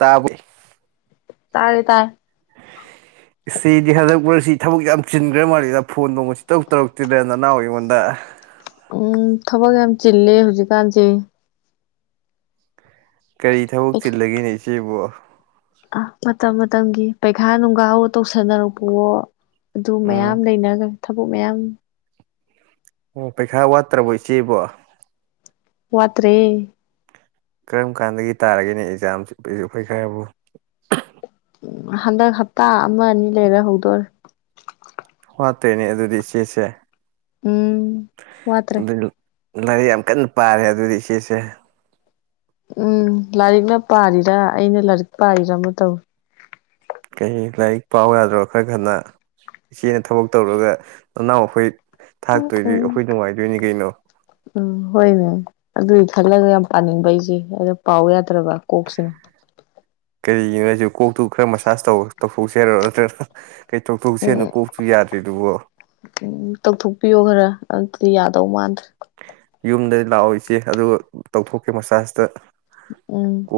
ꯇꯥꯕ ꯇꯥꯔꯦ ꯇꯥꯏ ꯁꯤꯗꯤ ꯍꯟꯗꯛꯄꯁꯤ ꯊꯕꯛ ꯌꯥꯝ ꯆꯤꯟꯈ꯭ꯔ ꯃꯥꯜꯂꯤꯗ ꯐꯣꯟ ꯊꯣꯡꯕ ꯁꯤ ꯇꯔꯛ ꯇꯧꯔꯛꯇꯦꯗ ꯅꯅꯥꯎ ꯑꯩꯉꯣꯟꯗ ꯎꯝ ꯊꯕꯛ ꯌꯥꯝ ꯆꯤꯜꯂꯦ ꯍꯧꯖꯤꯛꯀꯥꯟꯁꯦ ꯀꯔꯤ ꯊꯕꯛ ꯆꯤꯜꯂꯒꯦꯅꯤ ꯁꯤꯕꯣ ꯑ ꯃꯇꯝ ꯃꯇꯝꯒꯤ ꯄꯩꯈꯥ ꯅꯨꯡꯒꯥ ꯇꯧꯁꯟꯅꯔꯛꯄꯋꯣ ꯑꯗꯨ ꯃꯌꯥꯝ ꯎꯝ ꯂꯩꯅꯈ꯭ꯔꯦ ꯊꯕꯛ ꯃꯌꯥꯝ ꯑꯣ ꯄꯩꯈꯥ ꯋꯥꯠꯇ꯭ꯔꯕꯣ ꯏꯆꯦꯕꯣ ꯋꯥꯇ꯭ꯔꯦ ꯀꯔꯝ ꯀꯥꯟꯗꯒꯤ ꯇꯥꯔꯒꯦꯅꯦ ꯑꯦꯛꯖꯥꯝꯁꯤ ꯄꯩꯈꯥꯕꯣ ꯑꯍ ꯎ ꯍꯟꯗꯛ ꯍꯞꯇꯥ ꯑꯃ ꯑꯅꯤ ꯂꯩꯔ ꯍꯧꯗꯣꯔꯦ ꯄꯇꯦꯅꯦ ꯑꯗꯨꯗꯤ ꯏꯆꯦꯁꯦ ꯎꯝ ꯋꯥꯇ꯭ꯔꯦ ꯑꯗꯨ ꯂꯥꯏꯔꯤꯛ ꯌꯥꯝ ꯀꯟꯅ ꯄꯥꯔꯦ ꯑꯗꯨꯗꯤ ꯏꯆꯦꯁꯦ ꯎꯝ ꯂꯥꯏꯔꯤꯛꯅ ꯄꯥꯔꯤꯔꯥ ꯑꯩꯅ ꯂꯥꯏꯔꯤꯛ ꯄꯥꯔꯤꯔꯥ ꯑꯃ ꯇꯧꯏ ꯀꯩ ꯂꯥꯏꯔꯤꯛ ꯄꯥꯎ ꯌꯥꯗ꯭ꯔꯣ ꯈꯔ ꯈꯅ ꯏꯆꯦꯅ ꯊꯕꯛ ꯇꯧꯔꯒ ꯅꯅꯥꯎ ꯑꯩꯈꯣꯏ ꯊꯥꯛꯇꯣꯏꯗꯤ ꯑꯩꯈꯣꯏ ꯅꯨꯡꯉꯥꯏꯗꯣꯏꯅꯤ ꯀꯩꯅꯣ ꯎꯝ ꯍꯣꯏꯕ ꯑꯗꯨꯒꯤ ꯈꯜꯂꯒ ꯌꯥꯝ ꯄꯥꯅꯤꯡꯕ ꯑꯩꯁꯦ ꯑꯗꯣ ꯄꯥꯎ ꯌꯥꯗꯦ ꯅꯠꯇ꯭ꯔꯕ ꯀꯣꯛꯁꯤꯅ ꯁꯨ ꯀꯣꯛꯇꯨ ꯈꯔ ꯃꯁꯥꯥꯁ ꯇꯧꯊꯣꯛꯆꯦ ꯍꯥꯏꯔꯣ ꯅꯠꯇ꯭ꯔꯒꯅ ꯎꯝ ꯎꯝ ꯇꯧꯊꯣꯛꯄꯤꯌꯣ ꯈꯔ ꯑꯗꯨꯗꯤ ꯌꯥ ꯇꯧꯃꯥꯟ ꯌꯨꯝꯗ ꯂꯥꯛꯑꯣ ꯏꯆꯦ ꯑꯗꯨꯒ ꯇꯧꯊꯣꯛꯀꯦ ꯃꯁꯖꯇ ꯎꯝ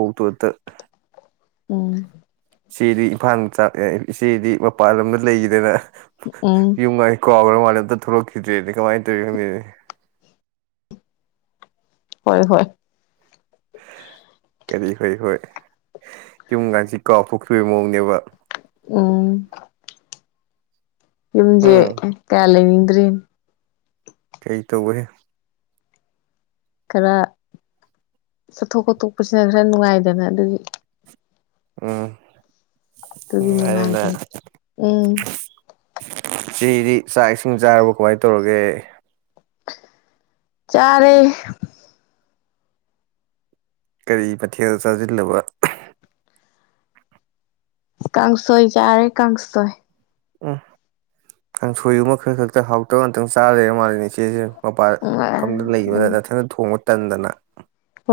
ꯎꯝ ꯏꯆꯦꯗꯤ ꯏꯝꯐꯥꯜ ꯃꯆꯥ ꯑꯦ ꯏꯆꯦꯗꯤ ꯃꯄꯥꯟ ꯂꯝꯗ ꯂꯩꯈꯤꯗꯅ ꯎꯝ ꯏꯃꯥꯏ ꯀꯥꯟꯒꯔꯒ ꯃꯥꯜꯂꯦꯅꯦ ꯑꯝꯇ ꯊꯣꯛꯂꯛꯈꯤꯗ꯭ꯔꯦꯅꯦ ꯀꯃꯥꯏ ꯇꯧꯔꯤꯅꯣ ꯈꯪꯗꯦꯅꯦ ꯍꯣꯏ ꯍꯣꯏ ꯀꯔꯤ ꯍꯣꯏ ꯍꯣꯏ ꯌꯨꯝ ꯀꯥꯟꯁꯤ ꯀꯥꯎꯊꯣꯛꯈꯤꯕꯩ ꯃꯑꯣꯡꯅꯦꯕ ꯎꯝ ꯌꯨꯝꯖꯦ ꯎꯝ ꯀꯌꯥ ꯂꯩꯅꯤꯡ ꯗ꯭ꯔꯦꯅꯦ ꯀꯩ ꯇꯧꯕꯩ ꯈꯔ ꯆꯠꯊꯣꯛ ꯈꯣꯠꯇꯣꯛꯄꯁꯤꯅ ꯈꯔ ꯅꯨꯡꯉꯥꯏꯗꯅ ꯑꯗꯨꯒꯤ ꯑꯣ ꯑꯗꯨꯨꯒꯤ ꯅꯨꯡꯉꯥꯏꯕꯅꯤ ꯎꯝ ꯉꯁꯤꯒꯤꯗꯤ ꯆꯥꯛ ꯏꯁꯤꯡ ꯆꯥꯔꯕꯣ ꯀꯃꯥꯏ ꯇꯧꯔꯒꯦ ꯆꯥꯔꯦ ꯀꯔꯤ ꯃꯊꯦꯜ ꯆꯥꯖꯤꯜꯂꯕ ꯀꯥꯡꯁꯣꯏ ꯆꯥꯔꯦ ꯀꯥꯡꯁꯣꯏ ꯎꯝ ꯀꯥꯡꯁꯣꯏꯒꯨꯝꯕ ꯈꯔ ꯈꯛꯇ ꯍꯥꯎꯇꯒ ꯉꯇꯪ ꯆꯥ ꯂꯩꯔꯥ ꯃꯥꯜꯂꯦꯅꯦ ꯏꯆꯦꯁꯦ ꯃꯄꯥꯥꯟ ꯀꯝꯗ ꯎꯝ ꯂꯩꯕꯗ ꯎꯝ ꯅꯊꯟꯇ ꯊꯣꯡꯕ ꯇꯟꯗꯅ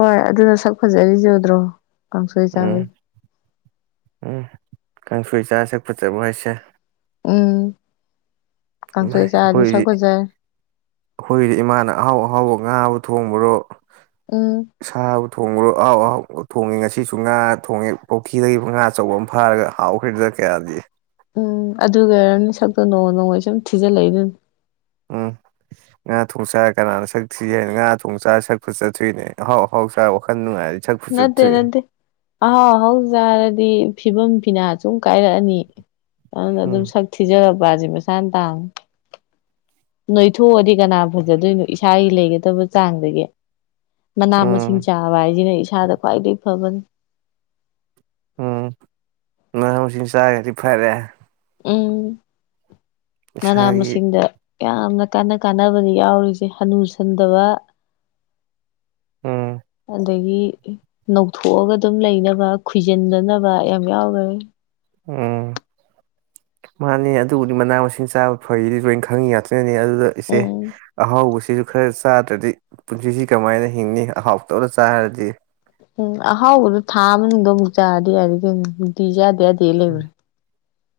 ꯍꯣꯏ ꯑꯗꯨꯅ ꯁꯛ ꯐꯖꯔꯤꯁꯦ ꯎꯗ꯭ꯔꯣ ꯀꯥꯡꯁꯣꯏ ꯎꯝ ꯆꯥꯕꯩ ꯎꯝ ꯀꯥꯡꯁꯣꯏ ꯆꯥꯔ ꯁꯛ ꯐꯖꯕ꯭ꯔꯣ ꯍꯥꯏꯁꯦ ꯎꯝ ꯥꯏꯃꯥꯢ ꯀꯥꯡꯁꯣꯏ ꯆꯥꯔꯗꯤ ꯑꯩꯈꯣꯏꯗꯤ ꯁꯛ ꯐꯖꯔꯦ ꯑꯩꯈꯣꯏꯒꯤꯗꯤ ꯏꯃꯥꯅ ꯑꯍꯥꯎ ꯑꯍꯥꯎꯕ ꯉꯥꯕꯨ ꯊꯣꯡꯕꯔꯣ ꯎꯝ ꯊꯣꯡꯕꯔꯣ ꯑꯍꯥꯎ ꯑꯍꯥꯎ ꯊꯣꯡꯉꯦ ꯉꯁꯤꯁꯨ ꯉꯥ ꯊꯣꯡꯉꯦ ꯄꯨꯈꯤꯗꯒꯤ ꯉꯥ ꯑꯆꯧꯕ ꯑꯃ ꯐꯥꯔꯒ ꯍꯥꯎꯈ꯭ꯔꯦꯗꯅ ꯀꯌꯥꯗꯤ ꯎꯝ ꯑꯗꯨ ꯑꯣꯏꯔꯝꯅꯤ ꯁꯛꯇꯣ ꯅꯣꯡꯃ ꯅꯣꯡꯃꯒꯤ ꯁꯨꯝ ꯊꯤꯖꯤꯜꯂꯛꯏꯗꯨꯅꯤ ꯎꯝ ꯉꯥ ꯊꯣꯡ ꯆꯥꯔ ꯀꯅꯥꯅ ꯁꯛ ꯊꯤ ꯍꯥꯏꯅ ꯉꯥ ꯊꯣꯡ ꯆꯥꯔ ꯁꯛꯄ ꯐꯖꯊꯣꯛꯢꯅꯦ ꯑꯍꯥꯎ ꯑꯍꯥꯎ ꯆꯥꯔꯥ ꯋꯥꯈꯟ ꯅꯨꯡꯉꯥꯏꯔꯤ ꯅꯠꯇꯦ ꯅꯠꯇꯦ ꯑꯍꯥꯎ ꯑꯍꯥꯎꯆꯥꯔꯗꯤ ꯐꯤꯕꯝ ꯐꯤ ꯐꯤꯅꯥ ꯁꯨꯝ ꯀꯥꯏꯔꯛꯑꯅꯤ ꯑꯗꯨꯅ ꯎꯝ ꯑꯗꯨꯝ ꯁꯛ ꯊꯤꯖꯔ ꯄꯥꯁꯦ ꯃꯁꯥꯅ ꯇꯥꯡꯕꯄꯦ ꯅꯣꯏꯊꯣꯛꯑꯗꯤ ꯀꯅꯥ ꯐꯖꯗꯣꯏꯅꯣ ꯏꯁꯥꯒꯤ ꯂꯩꯒꯗꯕ ꯆꯥꯡꯗꯒꯤ ꯃꯅꯥ ꯃꯁꯤꯡ ꯎꯝ ꯆꯥꯕ ꯍꯥꯏꯁꯤꯅ ꯢꯁꯥ ꯁꯥꯗ ꯈ꯭ꯋꯥꯏꯗꯩ ꯐꯕꯅꯤ ꯎꯝ ꯃꯅꯥ ꯃꯁꯤꯡ ꯆꯥꯒꯗꯤ ꯐꯔꯦ ꯎꯝ ꯃꯅꯥ ꯏꯁꯥꯒꯤ ꯃꯁꯤꯡꯗ ꯌꯥꯝꯅ ꯀꯥꯟꯅ ꯀꯥꯟꯅꯕꯅꯤ ꯌꯥꯎꯔꯤꯁꯦ ꯍꯥꯅꯨꯁꯟꯗꯕ ꯎꯝ ꯑꯗꯒꯤ ꯅꯧꯊꯣꯛꯑꯒ ꯑꯗꯨꯝ ꯂꯩꯅꯕ ꯈꯣꯏꯖꯤꯟꯗꯅꯕ ꯌꯥꯝ ꯌꯥꯎꯈꯔꯦ ꯎꯝ ꯃꯥꯅꯦ ꯑꯗꯨꯕꯨꯗꯤ ꯃꯅꯥ ꯃꯁꯤꯡ ꯆꯥꯕ ꯐꯩꯗꯤ ꯂꯣꯏꯅ ꯈꯪꯉꯤ ꯉꯥꯛꯇ꯭ꯅꯅꯦ ꯑꯗꯨ ꯏꯦ ꯎꯝ ꯑꯍꯥꯎ ꯄꯨꯟꯁꯤꯁꯨ ꯈꯔ ꯆꯥꯗ꯭ꯔꯗꯤ ꯄꯨꯟꯁꯤꯁꯤ ꯀꯃꯥꯏꯅ ꯍꯤꯡꯅꯤ ꯑꯍꯥꯎꯇꯧꯅ ꯆꯥꯈꯔꯗꯤ ꯎꯝ ꯑꯍꯥꯎꯕꯗꯣ ꯊꯥ ꯑꯃꯗꯣ ꯑꯃꯨꯛ ꯆꯥꯔꯗꯤ ꯌꯥꯔꯗꯤ ꯃꯗꯤ ꯂꯩ ꯏꯕꯦ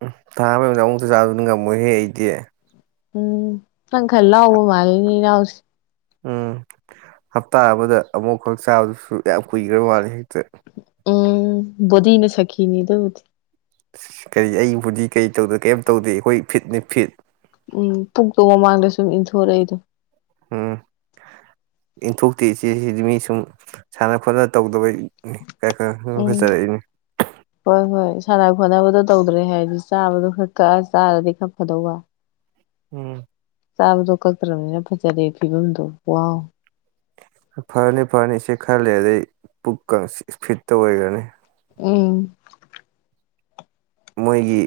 ꯎꯝ ꯊꯥ ꯑꯃꯒꯤꯗ ꯑꯃꯨꯛꯇ ꯆꯥꯗꯨꯅ ꯉꯝꯃꯣꯏꯍꯦ ꯑꯩꯗꯤ ꯎꯝ ꯄꯪ ꯈꯔ ꯂꯥꯎꯕ ꯃꯥꯒꯤꯅꯤ ꯂꯁꯤ ꯎꯝ ꯍꯞꯇꯥ ꯑꯃꯗ ꯑꯃꯨꯛꯈꯛ ꯆꯥꯕꯗꯨꯁꯨ ꯌꯥꯝ ꯀꯨꯏꯈ꯭ꯔ ꯃꯥꯂꯦ ꯍꯦꯛꯇ ꯎꯝ ꯅ ꯁꯈꯈꯤꯅꯤꯗꯗꯤ ꯑ ꯀꯔꯤ ꯑꯩꯕꯨꯗꯤ ꯀꯔꯤ ꯇꯧꯗꯦ ꯀꯔꯤꯝ ꯇꯧꯗꯦ ꯑꯩꯈꯣꯏ ꯐꯤꯠꯅꯤ ꯐꯤꯠ ꯎꯝ ꯄꯨꯛꯇꯣ ꯃꯃꯥꯡꯗ ꯁꯨꯝ ꯏꯟꯊꯣꯔꯛꯏꯗꯣ ꯎꯝ ꯏꯟꯊꯣꯛꯇꯤ ꯏꯆꯦꯁꯤꯗꯤ ꯃꯤ ꯁꯨꯝ ꯁꯥꯟꯅ ꯈꯣꯠꯅ ꯇꯧꯗꯕ ꯎꯝ ꯍꯣꯏ ꯍꯣꯏ ꯁ ꯍꯣꯠꯅꯕꯗꯣ ꯇꯧꯗ꯭ꯔꯦ ꯍꯥꯏꯗꯤ ꯆꯥꯕꯗꯣ ꯈꯔ ꯀꯛꯑ ꯆꯥꯔꯗꯤ ꯈꯛ ꯐꯗꯧꯕ ꯎꯝ ꯆꯥꯕꯗꯣ ꯀꯛꯇ꯭ꯔꯕꯅꯤꯅ ꯐꯖꯗꯦ ꯐꯤꯕꯝꯗꯣ ꯋꯥꯎ ꯐꯔꯅꯤ ꯐꯔꯅꯤ ꯁꯤ ꯈꯜꯂꯦ ꯑꯗꯩ ꯄꯨꯛ ꯐꯤꯠꯇ ꯑꯣꯏꯈ꯭ꯔꯅꯤ ꯎꯝ ꯃꯣꯏꯒꯤ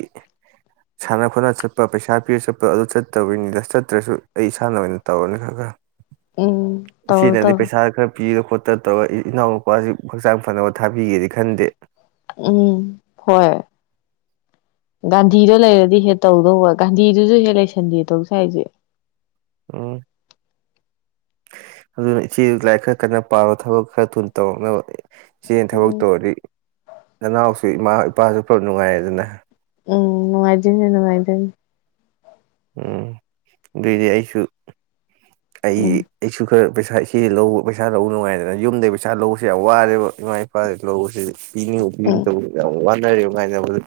ꯁꯥꯟꯅ ꯈꯣꯠꯅ ꯆꯠꯄ ꯄꯩꯁꯥ ꯄꯤꯔ ꯆꯠꯄ ꯑꯗꯨ ꯆꯠꯇꯕꯅꯤ ꯂꯁ ꯆꯠꯇ꯭ꯔꯁꯨ ꯑꯩ ꯏꯁꯥꯅ ꯑꯣꯏꯅ ꯇꯧꯔꯅꯤ ꯈꯔ ꯈꯔ ꯎꯝ ꯇꯧꯔꯗꯣ ꯄꯤꯔꯒ ꯈꯣꯠꯇ ꯇꯧꯔ ꯏꯅꯥꯎ ꯅꯨꯄꯥꯁꯤ ꯍꯛꯆꯥꯡ ꯐꯅꯕ ꯊꯥꯕꯤꯒꯦꯗꯤ ꯈꯟꯗꯦ ꯎꯝ ꯍꯣꯏ ꯒꯥꯟꯙꯤꯗ ꯂꯩꯔꯗꯤ ꯍꯦꯛ ꯇꯧꯗꯧꯕ ꯒꯥꯟꯙꯤꯗꯨꯁꯨ ꯍꯦꯛ ꯂꯩꯁꯟꯗꯦ ꯇꯧꯁ ꯍꯥꯏꯁꯦ ꯎꯝ ꯑꯗꯨꯅ ꯏꯆꯦ ꯂꯥꯏꯔꯤꯛ ꯈꯔ ꯀꯟꯅ ꯄꯥꯔꯣ ꯊꯕꯛ ꯈꯔ ꯊꯨꯅ ꯇꯧꯔꯛꯅꯕ ꯆꯦ ꯊꯕꯛ ꯎꯝ ꯇꯧꯗꯤ ꯅꯅꯥꯎ ꯑꯩꯈꯣꯏ ꯏꯃꯥ ꯏꯄꯥꯁꯨ ꯄꯨꯂꯞ ꯅꯨꯡꯉꯥꯏꯔꯦꯗꯅ ꯎꯝ ꯅꯨꯡꯉꯥꯏꯖꯅꯦ ꯅꯨꯡꯉꯥꯏꯗꯨꯅꯤ ꯎꯝ ꯑꯗꯨꯑꯣꯏꯗꯤ ꯑꯩꯁꯨ ꯑꯩ ꯎꯝ ꯑꯩꯁꯨ ꯈꯔ ꯄꯩꯁꯥ ꯏꯆꯦ ꯂꯧ ꯂꯧꯕ ꯄꯩꯁꯥ ꯂꯧꯕ ꯅꯨꯡꯉꯥꯏꯗꯅ ꯌꯨꯝꯗꯒꯤ ꯄꯩꯁꯥ ꯂꯧꯕꯁꯦ ꯌꯥꯝ ꯋꯥꯔꯦꯕ ꯏꯃꯥ ꯄꯥ ꯂꯧꯕꯁꯤ ꯄꯤꯅꯤꯡꯒꯨꯝ ꯎꯝ ꯄꯤꯅꯤꯡꯗꯒꯨꯝ ꯇꯧꯕ ꯌꯥꯝ ꯋꯥ [unintelligible] ꯖꯕꯗ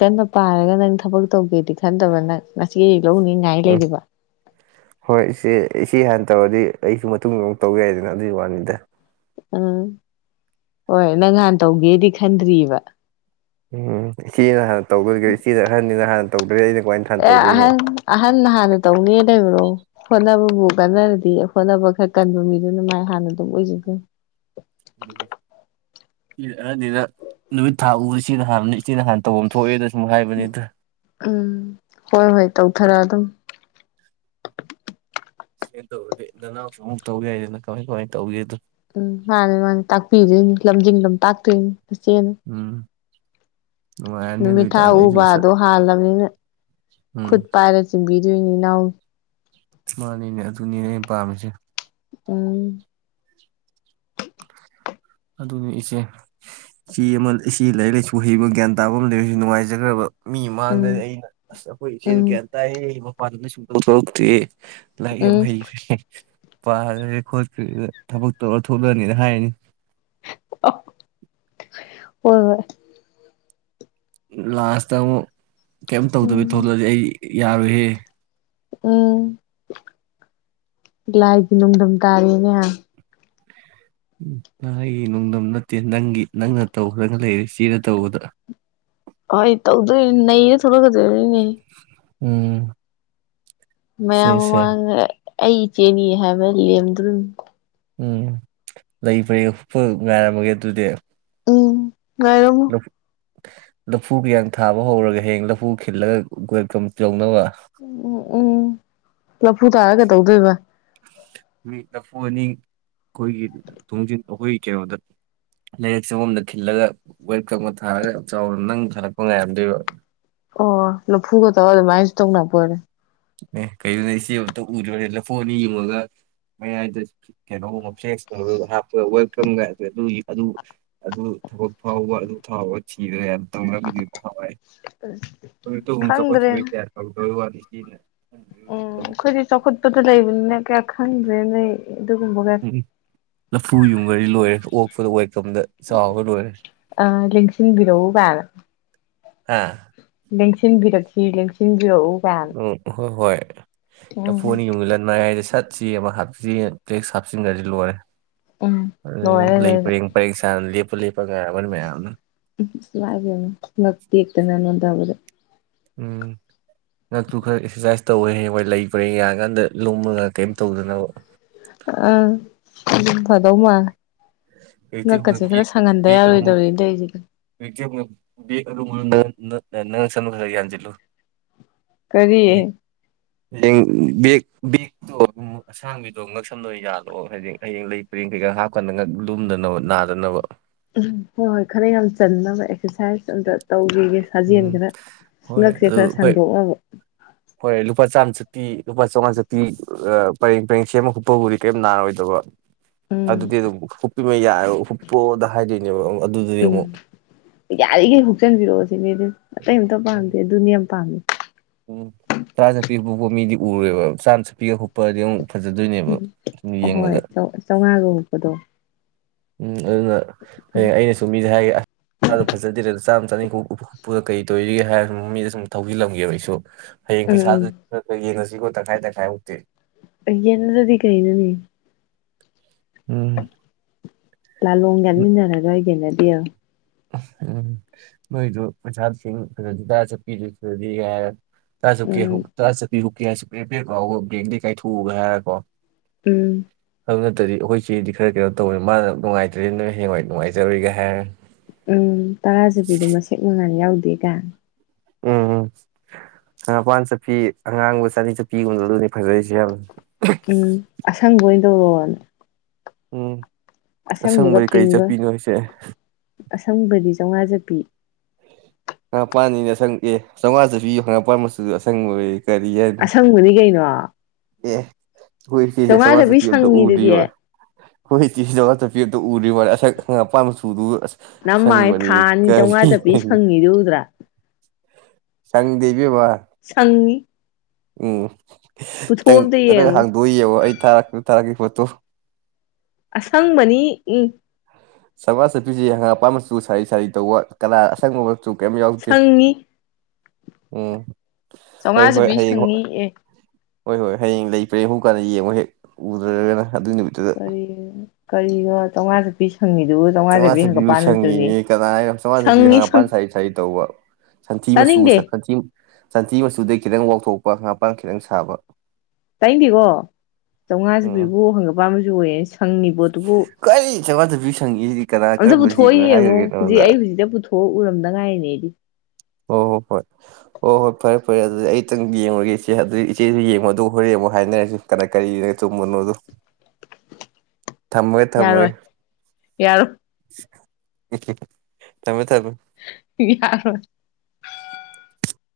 ꯀꯟꯕ ꯄꯥꯔꯒ ꯅꯪ ꯊꯕꯛ ꯇꯧꯒꯦꯗꯤ ꯈꯟꯗꯕ ꯅꯪ ꯉꯁꯤ ꯂꯧꯅꯤ ꯉꯥꯏ ꯎꯝ ꯂꯩꯗꯕ ꯍꯣꯏ ꯏꯆꯦ ꯏꯆꯦ ꯍꯥꯟꯅ ꯇꯧꯔꯗꯤ ꯑꯩꯁꯨ ꯃꯇꯨꯡꯗ ꯑꯃꯨꯛ ꯇꯧ ꯌꯥꯏꯗꯅ ꯑꯗꯨꯒꯤ ꯋꯥꯅꯤꯗ ꯎꯝ ꯍꯣꯏ ꯅꯪꯍꯥꯟ ꯇꯧꯒꯦꯗꯤ ꯈꯟꯗ꯭ꯔꯤꯕ ꯎꯝ ꯏꯆꯦꯅ ꯍꯥꯟꯅ ꯇꯧꯕ ꯏꯆꯦꯅ ꯑꯍꯟꯅꯤꯅ ꯍꯥꯟꯅ ꯇꯧꯗ꯭ꯔꯦ ꯑꯩꯅ ꯀꯃꯥꯏꯅ ꯍꯥꯟꯅ ꯑꯦ ꯇꯧꯗꯣꯏꯅꯣ ꯑꯍꯟ ꯑꯍꯟ ꯅ ꯍꯥꯟꯅ ꯇꯧꯅꯤ ꯂꯩꯕ꯭ꯔꯣ ꯍꯣꯠꯅꯕ ꯕꯨ ꯀꯟꯅꯔꯗꯤ ꯍꯣꯠꯅꯕ ꯈꯔ ꯀꯟꯕ ꯃꯤꯗꯨꯅ ꯃꯥꯏ ꯍꯥꯟꯅ ꯑꯗꯨꯝ ꯑꯣꯏꯖꯒꯅꯤ ꯏꯔꯑꯅꯤꯅ ꯅꯨꯃꯤꯠ ꯊꯥ ꯎꯕ ꯢꯆꯦꯅ ꯍꯥꯟꯕꯅꯦ ꯏꯆꯦꯅ ꯍꯥꯟ ꯇꯧꯕꯝ ꯊꯣꯛꯑꯦꯗ꯫ ꯎꯝ ꯍꯣꯏ ꯍꯣꯏ ꯇꯧꯊꯔ ꯎꯝ꯫ ꯁꯦꯌꯔ ꯇꯧꯔꯗꯤ ꯅꯅꯥꯎꯁꯨ ꯑꯃꯨꯛ ꯇꯧ ꯍꯥꯏꯗꯅ ꯀꯃꯥꯏ ꯀꯃꯥꯏ ꯇꯧꯒꯦꯗꯣ꯫ ꯎꯝ ꯃꯥꯅꯦ ꯃꯥꯅꯦ ꯇꯥꯛꯄꯤꯗꯣꯏꯅꯤ ꯂꯝꯖꯤꯡ ꯂꯝꯇꯥꯛꯇꯣꯏꯅꯤ꯫ ꯐꯆꯦꯝ ꯎꯝ ꯅꯨꯡꯉꯥꯏꯔꯅꯤ ꯑꯗꯨ ꯅꯨꯃꯤꯠ ꯊꯥ ꯑꯣꯏꯇꯥꯔꯗꯤ ꯑꯩꯁꯨ ꯁꯠ ꯎꯕꯥꯗꯣ ꯍꯥꯜꯂꯕꯅꯤꯅ ꯈꯨꯠ ꯎꯝ ꯄꯥꯏꯔ ꯆꯤꯡꯕꯤ ꯨꯅꯤ ꯅꯅꯥꯎ ꯃꯥꯅꯤꯅꯦ ꯑꯗꯨꯅꯤꯅꯦ ꯑꯩ ꯄꯥꯝꯃꯤꯁꯦ꯫ ꯎꯝ꯫ ꯑꯗꯨꯅꯤ ꯏꯆꯦ, ꯏꯆꯦ ꯑꯃ ꯏꯆꯦ ꯂꯥꯏꯔꯤꯛ ꯂꯥꯏꯁꯨ ꯍꯩꯕ ꯒ꯭ꯌꯥꯟ ꯇꯥꯕ ꯑꯝ ꯂꯩꯔꯤꯁꯦ ꯅꯨꯡꯉꯥꯏꯖꯒ꯭ꯔꯕ꯫ ꯃꯤ ꯎꯝ ꯃꯥꯡꯗꯅꯤ ꯑꯩꯅ ꯑꯁ ꯑꯈꯣꯏ ꯏꯆꯦꯗꯣ ꯎꯝ ꯒ꯭ꯌꯥꯟ ꯇꯥꯏꯌꯦ [inaudible] ꯋꯥ ꯑꯗꯨꯅ ꯁꯤꯛ ꯍꯇ ꯂꯥꯏꯔꯤꯛ ꯌꯥꯝ ꯎꯝ ꯍꯩꯈ꯭ꯔꯦ ꯄꯥꯈ꯭ꯔꯦ ꯈꯣꯠꯈ꯭ꯔꯦ ꯊꯕꯛ ꯇꯧꯔ ꯊꯣꯛꯂꯅꯤꯅ ꯍꯥꯏꯅꯤ ꯍꯣꯏ ꯍꯣꯏ ꯂꯥꯁ ꯇꯥ ꯑꯃꯨꯛ ꯀꯩꯝ ꯇꯧꯗꯕꯤ ꯎꯝ ꯊꯣꯛꯂꯛꯗꯤ ꯑꯩ ꯌꯥꯔꯣꯏꯍꯦ ꯎꯝ ꯂꯥꯏꯒꯤ ꯅꯨꯡꯗꯝ ꯇꯥꯔꯦꯅꯦ ꯂꯥꯏꯒꯤ ꯅꯨꯡꯗꯝ ꯅꯠꯇꯦ ꯅꯪꯒꯤ ꯅꯪꯅ ꯇꯧꯈ꯭ꯔꯅ ꯂꯩꯔꯦ ꯆꯦꯅ ꯇꯧꯒꯗ꯭ꯔꯥ ꯍꯣꯏ ꯇꯧꯗꯣꯏꯅꯦ ꯅꯩ ꯁꯃꯒꯗꯧꯅꯤꯅꯦ ꯎꯝ ꯃꯌꯥꯝ ꯏꯆꯦꯁꯦ ꯃꯃꯥꯡꯗ ꯑꯩ ꯏꯆꯦꯅꯤ ꯍꯥꯏꯕꯗ ꯂꯦꯝꯗꯣꯏꯅꯦ ꯎꯝ ꯂꯩ ꯄꯔꯦꯡ ꯍꯨꯛꯄ ꯉꯥꯏꯔꯝꯃꯒꯦ ꯑꯗꯨꯗꯤ ꯉꯥꯏꯔꯝꯃꯣ ꯂꯐꯨ ꯂꯐꯨ ꯈꯔꯌꯝ ꯊꯥꯕ ꯍꯧꯔꯒ ꯍꯌꯦꯡ ꯂꯐꯨ ꯈꯤꯜꯂꯒ ꯒꯋꯦꯜꯀꯝ ꯇꯧꯅꯕ ꯎꯝ ꯎꯝ ꯂꯐꯨ ꯇꯥꯔꯒ ꯀꯩꯗꯧꯗꯣꯏꯕ ꯃꯤ ꯂꯐꯨ ꯑꯅꯤ ꯑꯩꯈꯣꯏꯒꯤ ꯊꯣꯡꯖꯤꯟ ꯑꯩꯈꯣꯏꯒꯤ ꯀꯩꯅꯣꯗ ꯂꯩꯥꯏꯔꯛ ꯆꯪꯐꯝꯗ ꯈꯤꯜꯂꯒ ꯋꯦꯠ ꯀꯛꯃ ꯊꯥꯔꯒ ꯆꯥꯎꯅ ꯅꯪ ꯍꯜꯂꯛꯄ ꯉꯥꯏꯔꯝꯗꯣꯏꯕ ꯑꯣ ꯂꯐꯨꯒ ꯇꯧꯔꯒ ꯑꯗꯨꯧꯏ ꯇꯧꯅꯕꯣꯏꯔꯦ ꯑꯦ ꯀꯩꯅꯣꯅꯦ ꯏꯆꯦ ꯑꯃꯇ ꯎꯗ꯭ꯔꯅꯦ ꯂꯐꯨ ꯑꯅꯤ ꯌꯨꯡꯉꯒ ꯃꯌꯥꯏꯗ ꯀꯩꯅꯣꯒꯨꯝꯕ ꯐ꯭ꯂꯦꯛꯁ ꯍꯥꯞꯄ ꯋꯦꯜꯀꯝꯒ ꯑꯗꯨ ꯑꯗꯨ ꯊꯕꯛ ꯐꯥꯎꯕ ꯑꯗꯨ ꯐꯥꯎꯕ ꯊꯤꯔꯦ ꯇꯧꯅꯔꯝꯃꯤꯗꯨꯗꯤ ꯅꯍꯟꯋꯥꯏ [inaudible] ꯈꯪꯗ꯭ꯔꯦꯅ [unintelligible] ꯎꯝ ꯑꯩꯈꯣꯏꯗꯤ ꯆꯈꯨꯠꯄꯗ ꯂꯩꯕꯅꯤꯅ ꯀꯌꯥ ꯈꯪꯗꯔ꯭ꯦꯅꯦ ꯎꯝ ꯂꯐꯨ ꯌꯨꯝꯒꯔꯤ ꯂꯣꯏꯔꯦ ꯑꯣꯛ [unintelligible] ꯑ ꯂꯦꯡꯁꯤꯟꯕꯤꯔꯣ ꯒꯥꯅꯥ ꯑ ꯂꯦꯡꯁꯤꯟꯕꯤꯔꯛꯁꯤ ꯂꯦꯡꯁꯤꯟ ꯎꯝ ꯍꯣꯏ ꯍꯣꯏ [unintelligible] ꯎꯝ ꯂꯥꯐꯨ ꯅꯤ ꯌꯨꯡꯖꯜꯒꯥ ꯁꯠꯁꯤ ꯑꯃ ꯍꯥꯞ ꯇꯦꯛꯁ ꯍꯥꯞꯆꯤꯟꯈ꯭ꯔꯗꯤ ꯂꯣꯏꯔꯦ ꯎꯝ ꯑ ꯂꯣꯏꯔꯦ ꯂꯩ ꯑꯗꯩꯗ ꯄꯔꯦꯡ ꯄꯔꯦꯡ ꯁꯅꯞ ꯐꯂꯤ ꯄꯀꯥꯔꯒꯅꯤꯕ ꯌꯥꯅ [unintelligible] ꯎꯝ ꯉꯛꯇꯨ ꯈꯔ ꯑꯦꯛꯁꯔꯁꯥꯏꯁ ꯇꯧꯋꯦ ꯍꯌꯦꯡ ꯍꯣꯏ ꯂꯩꯕ꯭ꯔꯦ ꯌꯥꯡꯔꯀꯥꯟꯗ ꯂꯨꯝꯃꯒ ꯀꯩꯝ ꯇꯧꯗꯅꯕ ꯑ ꯐꯗꯧ ꯃꯜꯂꯦ ꯍꯧꯖꯤꯛꯇꯤ ꯍꯧꯅ ꯉꯛꯀꯁꯦ ꯕꯦꯛ ꯈꯔ ꯁꯪꯍꯟꯗ ꯕꯦꯛ ꯑꯔꯨꯝ ꯌꯥꯔꯣꯏꯗꯧꯔꯤꯅ ꯇꯧꯔꯤꯁꯦ [unintelligible] ꯀꯔꯤ ꯍꯌꯦꯡ ꯕꯦꯛ ꯕꯦꯛꯇꯣ ꯑꯁꯥꯡꯕꯤꯗꯣ ꯉꯛꯁꯝꯗꯣꯏ ꯌꯥꯜꯂꯣꯑꯣ ꯍꯥꯏꯌꯦꯡ ꯍꯌꯦꯡ ꯂꯩ ꯄꯔꯦꯡ ꯀꯩꯀꯥ ꯍꯥꯞꯀꯗ ꯉꯛ ꯂꯨꯝꯗꯅꯕ ꯅꯥꯗꯅꯕ ꯎꯝ ꯍꯣꯏ ꯍꯣꯏ ꯈꯅ ꯌꯥꯝ ꯆꯟꯅꯅꯕ ꯑꯦꯛꯁꯔꯁꯥꯏꯁ ꯑꯝꯇ ꯇꯧ ꯀꯒꯤ ꯁꯥꯖꯦꯜ ꯎꯝ ꯈꯔ ꯍꯣꯏ ꯉꯛꯁꯦ ꯑꯗꯨ ꯈꯔ ꯍꯣꯏ ꯁꯥꯡꯗꯣꯛꯑꯕ ꯆꯛꯇꯤ ꯂꯨꯄꯥ ꯆꯥꯝꯃꯉꯥ ꯆꯇꯤ ꯄꯔꯦꯡ ꯄꯔꯦꯡ ꯁꯦꯝꯃ ꯍꯨꯄꯕꯨꯗꯤ ꯀꯔꯤꯝ ꯅꯥꯔꯣꯏꯗꯕ ꯎꯝ ꯑꯗꯨꯒꯤꯗꯨ ꯌꯥ ꯍꯨꯄꯣꯗ ꯍꯥꯏꯗꯤꯅꯦꯕꯥ ꯑꯃꯨꯛ ꯎꯝ ꯌꯥꯔꯤꯈꯩ ꯍꯨꯛꯆꯟꯕꯤꯔꯛꯑꯣ ꯗꯤ ꯑꯇꯩ ꯑꯝꯇ ꯄꯥꯝꯗꯦ ꯑꯗꯨꯅꯤ ꯌꯥꯝ ꯄꯥꯝꯃꯦ ꯄꯤꯛꯄ ꯃꯤꯗꯤ ꯎꯔꯦꯕ ꯆꯥꯟꯁꯨ ꯄꯤꯒ ꯈꯣꯠꯄꯗꯤꯛ ꯎꯝ ꯑꯍꯣꯏ ꯆꯥꯝꯃꯉꯥꯒ ꯍꯨꯕꯗꯣ ꯎꯝ ꯑꯗꯨꯅ ꯍꯌꯦꯡ ꯑꯩꯅꯁꯨ ꯃꯤꯗꯤ ꯍꯥꯏꯒꯦ ꯑꯁ ꯐꯖꯗꯔ ꯆꯥꯝ ꯆꯅꯤꯈꯥꯎꯄꯨꯗ ꯀꯔꯤ ꯇꯧꯔꯤꯒꯦ ꯍꯥꯏꯔ ꯃꯃꯤꯗ ꯁꯨꯝ ꯊꯧꯖꯤꯜꯂꯝꯒꯕ ꯑꯩꯁꯨ ꯍꯌꯦꯡ ꯎꯝ ꯄꯩꯁꯥꯗ ꯌꯦꯡꯉꯁꯤ ꯇ ꯈꯥꯏ ꯇ ꯈꯥꯏ ꯎꯇꯤ ꯌꯦꯅꯗꯤ ꯀꯩꯩꯅꯅꯤ ꯎꯝ ꯂꯜꯂꫭꯡ ꯌꯥꯠꯃꯤꯟꯅꯔꯒ ꯌꯦꯟꯅꯒꯦ [unintelligible] ꯎꯝ ꯅꯣꯏꯗꯨ ꯃꯆꯥꯁꯤꯡ ꯈ ꯗꯥ ꯆꯠꯄꯤꯗꯨꯗꯗꯤ ꯇꯖꯛꯀꯦ ꯍꯧ ꯎꯝ ꯇꯔꯥꯆꯞꯄꯤ [unintelligible] ꯎꯝ ꯑꯗꯨ ꯅꯠꯇꯗꯤ ꯑꯩꯈꯣꯏ ꯆꯦꯗꯤ ꯈꯔ ꯀꯩꯅꯣ ꯇꯧꯅꯤ ꯃꯥꯅ ꯅꯨꯡꯉꯥꯏꯇ꯭ꯔꯤꯕꯅꯤꯅ ꯍꯌꯦꯡꯋꯥꯏ ꯅꯨꯡꯉꯥꯏꯖꯔꯨꯔꯤꯒꯦ ꯍꯥꯏꯔꯦ ꯇꯔꯥ ꯆꯥꯄꯤꯗꯨ ꯃꯁꯦꯛ ꯃꯉꯥꯜ ꯌꯥꯎꯗ [unintelligible] ꯎꯝ ꯎꯝ ꯃꯄꯥꯟ ꯆꯠꯄꯤ ꯑꯉꯥꯡꯕ ꯆꯅꯤ ꯆꯠꯄꯤꯒꯨꯝꯕ ꯑꯗꯨꯅꯤ ꯐꯖꯔꯤꯁꯦ ꯌꯥꯝ ꯎꯝ [unintelligible] ꯎꯝ ꯑꯁꯪꯕꯒ ꯑꯁꯪꯕꯗꯤ ꯀꯔꯤ ꯄꯤꯡꯒ ꯆꯠꯄꯤꯅꯣ ꯍꯥꯏꯁꯦ ꯑꯁꯪꯕꯗꯤ ꯆꯥꯃꯉꯥꯖꯠꯄꯤ ꯉꯪ ꯄꯥꯟꯅꯤꯅꯦ ꯑꯁꯪ ꯑꯦ ꯆꯥꯝꯃꯉꯥꯁꯨ ꯄꯤꯌꯨ ꯍꯪ ꯄꯥꯟ ꯃꯆꯨ ꯑꯁꯪ ꯑꯣꯏ ꯀꯔꯤ ꯍꯥꯏꯅꯤ ꯑꯁꯪꯕꯅꯤ ꯀꯩꯅꯣ ꯑꯦ ꯍꯣꯏ ꯁꯤꯁꯦ ꯁꯋꯥ ꯆꯥꯝꯃꯉꯥ ꯁ ꯆꯠꯄꯤ ꯄꯤꯌꯣꯗ ꯁꯪꯉꯤꯗꯨꯗꯤ ꯎꯔ ꯍꯣꯏ ꯏ ꯆꯤꯖ ꯆ ꯄꯦꯇ ꯎꯔꯤꯕ ꯃ ꯑꯁꯛ ꯍꯪ ꯑꯄꯥ ꯁꯨꯗꯨ ꯑꯁ ꯅꯃꯥꯏ ꯑꯁꯪꯕꯅꯤ ꯊꯥ ꯑꯅꯤ ꯀꯔꯤ ꯆꯥꯝꯃꯉꯥ ꯆꯠꯄꯤ ꯁꯪꯉꯤꯗꯨ ꯎꯗ꯭ꯔꯥ ꯁꯪꯗꯦ ꯏꯕꯦꯝꯃ ꯁꯪꯉꯤ ꯎꯝ ꯄꯨꯊꯣꯛꯑꯣ ꯑꯝꯇ ꯇꯇ ꯌꯦꯡꯉꯨ ꯍꯥꯡꯗꯣꯛꯏꯑꯕꯣ ꯑꯩ ꯊꯥꯔꯛꯄ ꯊꯥꯔꯛꯈꯤ ꯄꯣꯠꯇꯣ ꯑꯁꯪꯕꯅꯤ ꯎꯝ ꯁꯃꯥꯖ ꯆꯠꯄꯤꯁꯤ ꯍꯪꯉꯥꯡ ꯑꯄꯥꯝ ꯃꯆꯨ ꯁꯥꯔꯤ ꯁꯥꯔꯤ ꯇꯧꯕ ꯀꯂꯥ ꯑꯁꯪꯕ ꯆꯨ ꯀꯃꯤ ꯌꯥꯎꯗꯤꯦ ꯁꯪꯉꯤ ꯎꯝ ꯍꯣꯏ ꯆꯥꯝꯃꯉꯥꯥꯁꯦ ꯍꯣꯏ ꯄ ꯍꯌꯦꯡ ꯁꯪꯅꯤ ꯑꯦ ꯍꯣꯏ ꯍꯣꯏ ꯍꯌꯦꯡ ꯂꯩ ꯄ꯭ꯔꯦꯡꯍꯨꯛꯀꯥꯟꯗ ꯌꯦꯡꯉ ꯍꯦꯛ ꯎꯗ꯭ꯔꯒꯅ ꯑꯗꯨꯏ ꯅꯨꯃꯤꯠꯇꯨꯗ ꯀꯔꯤ ꯀꯔꯤꯅꯣ ꯇꯥꯉꯥꯁꯨꯄꯤ ꯁꯪꯉꯤꯗꯨꯕꯨ ꯆꯥꯝꯃꯉꯥ ꯆꯠꯄꯤ ꯆꯄꯤꯌꯨ ꯍꯪꯒꯄꯥꯟ ꯃꯆꯨꯅꯤ ꯁꯪꯉꯤ ꯀꯅꯥꯅ ꯆꯥꯝꯃꯉꯥ ꯆꯟꯄꯤ ꯁꯪ ꯃꯄꯥꯥꯟ ꯁꯥꯔꯤ ꯁꯥ ꯇꯧꯕ ꯁꯟꯊꯤ ꯃꯆꯨ ꯇꯥꯅꯤꯡꯗꯦ ꯁꯟꯊꯤ ꯃꯆꯨ ꯑꯗꯨꯩ ꯈꯤꯇꯪ ꯋꯥꯥꯎꯊꯣꯛꯄ ꯉꯄꯥꯡ ꯈꯤꯇꯪ ꯁꯥꯕ ꯇꯥꯏꯗꯤꯀꯣ ꯆꯥꯝꯃꯉꯥꯁꯨ ꯎꯝ ꯄꯤꯕ ꯍꯪꯒꯄꯥ ꯑꯃꯁꯨ ꯑꯣꯏꯌꯦꯦ ꯁꯪꯉꯤꯕꯣ ꯑꯗꯨꯕꯨ ꯗꯕꯤ ꯆꯪ ꯑꯝꯇ ꯄꯨꯊꯣꯛꯑ ꯌꯦꯡꯉꯣ ꯍꯧꯖꯤꯛ ꯑꯩ ꯍꯧꯖꯤꯛꯇ ꯄꯨꯊꯣꯛꯑ ꯎꯔꯝꯗ ꯉꯥꯏꯔꯤꯅꯦꯗꯤ ꯍꯣꯏ ꯍꯣꯏ ꯍꯣꯏ ꯍꯣꯏ ꯍꯣꯏ ꯐꯔꯦ ꯐꯔꯦ ꯑꯗꯨꯗꯤ ꯑꯩꯇꯪ ꯌꯦꯡꯉꯨꯔꯒꯦ ꯏꯆꯦ ꯑꯗꯨꯗꯤ ꯏꯆꯦꯁꯨ ꯌꯦꯡꯉꯣꯗ ꯍꯣꯔꯦꯟ ꯑꯃꯨꯛ ꯍꯥꯏꯅꯔꯁꯤ ꯀꯅꯥ ꯀꯔꯤꯅꯣ ꯆꯨꯝꯕꯅꯣꯗ ꯊꯝꯃꯣꯏ ꯊꯝꯃꯣꯏ ꯌꯦꯔ [unintelligible] ꯌꯥꯔ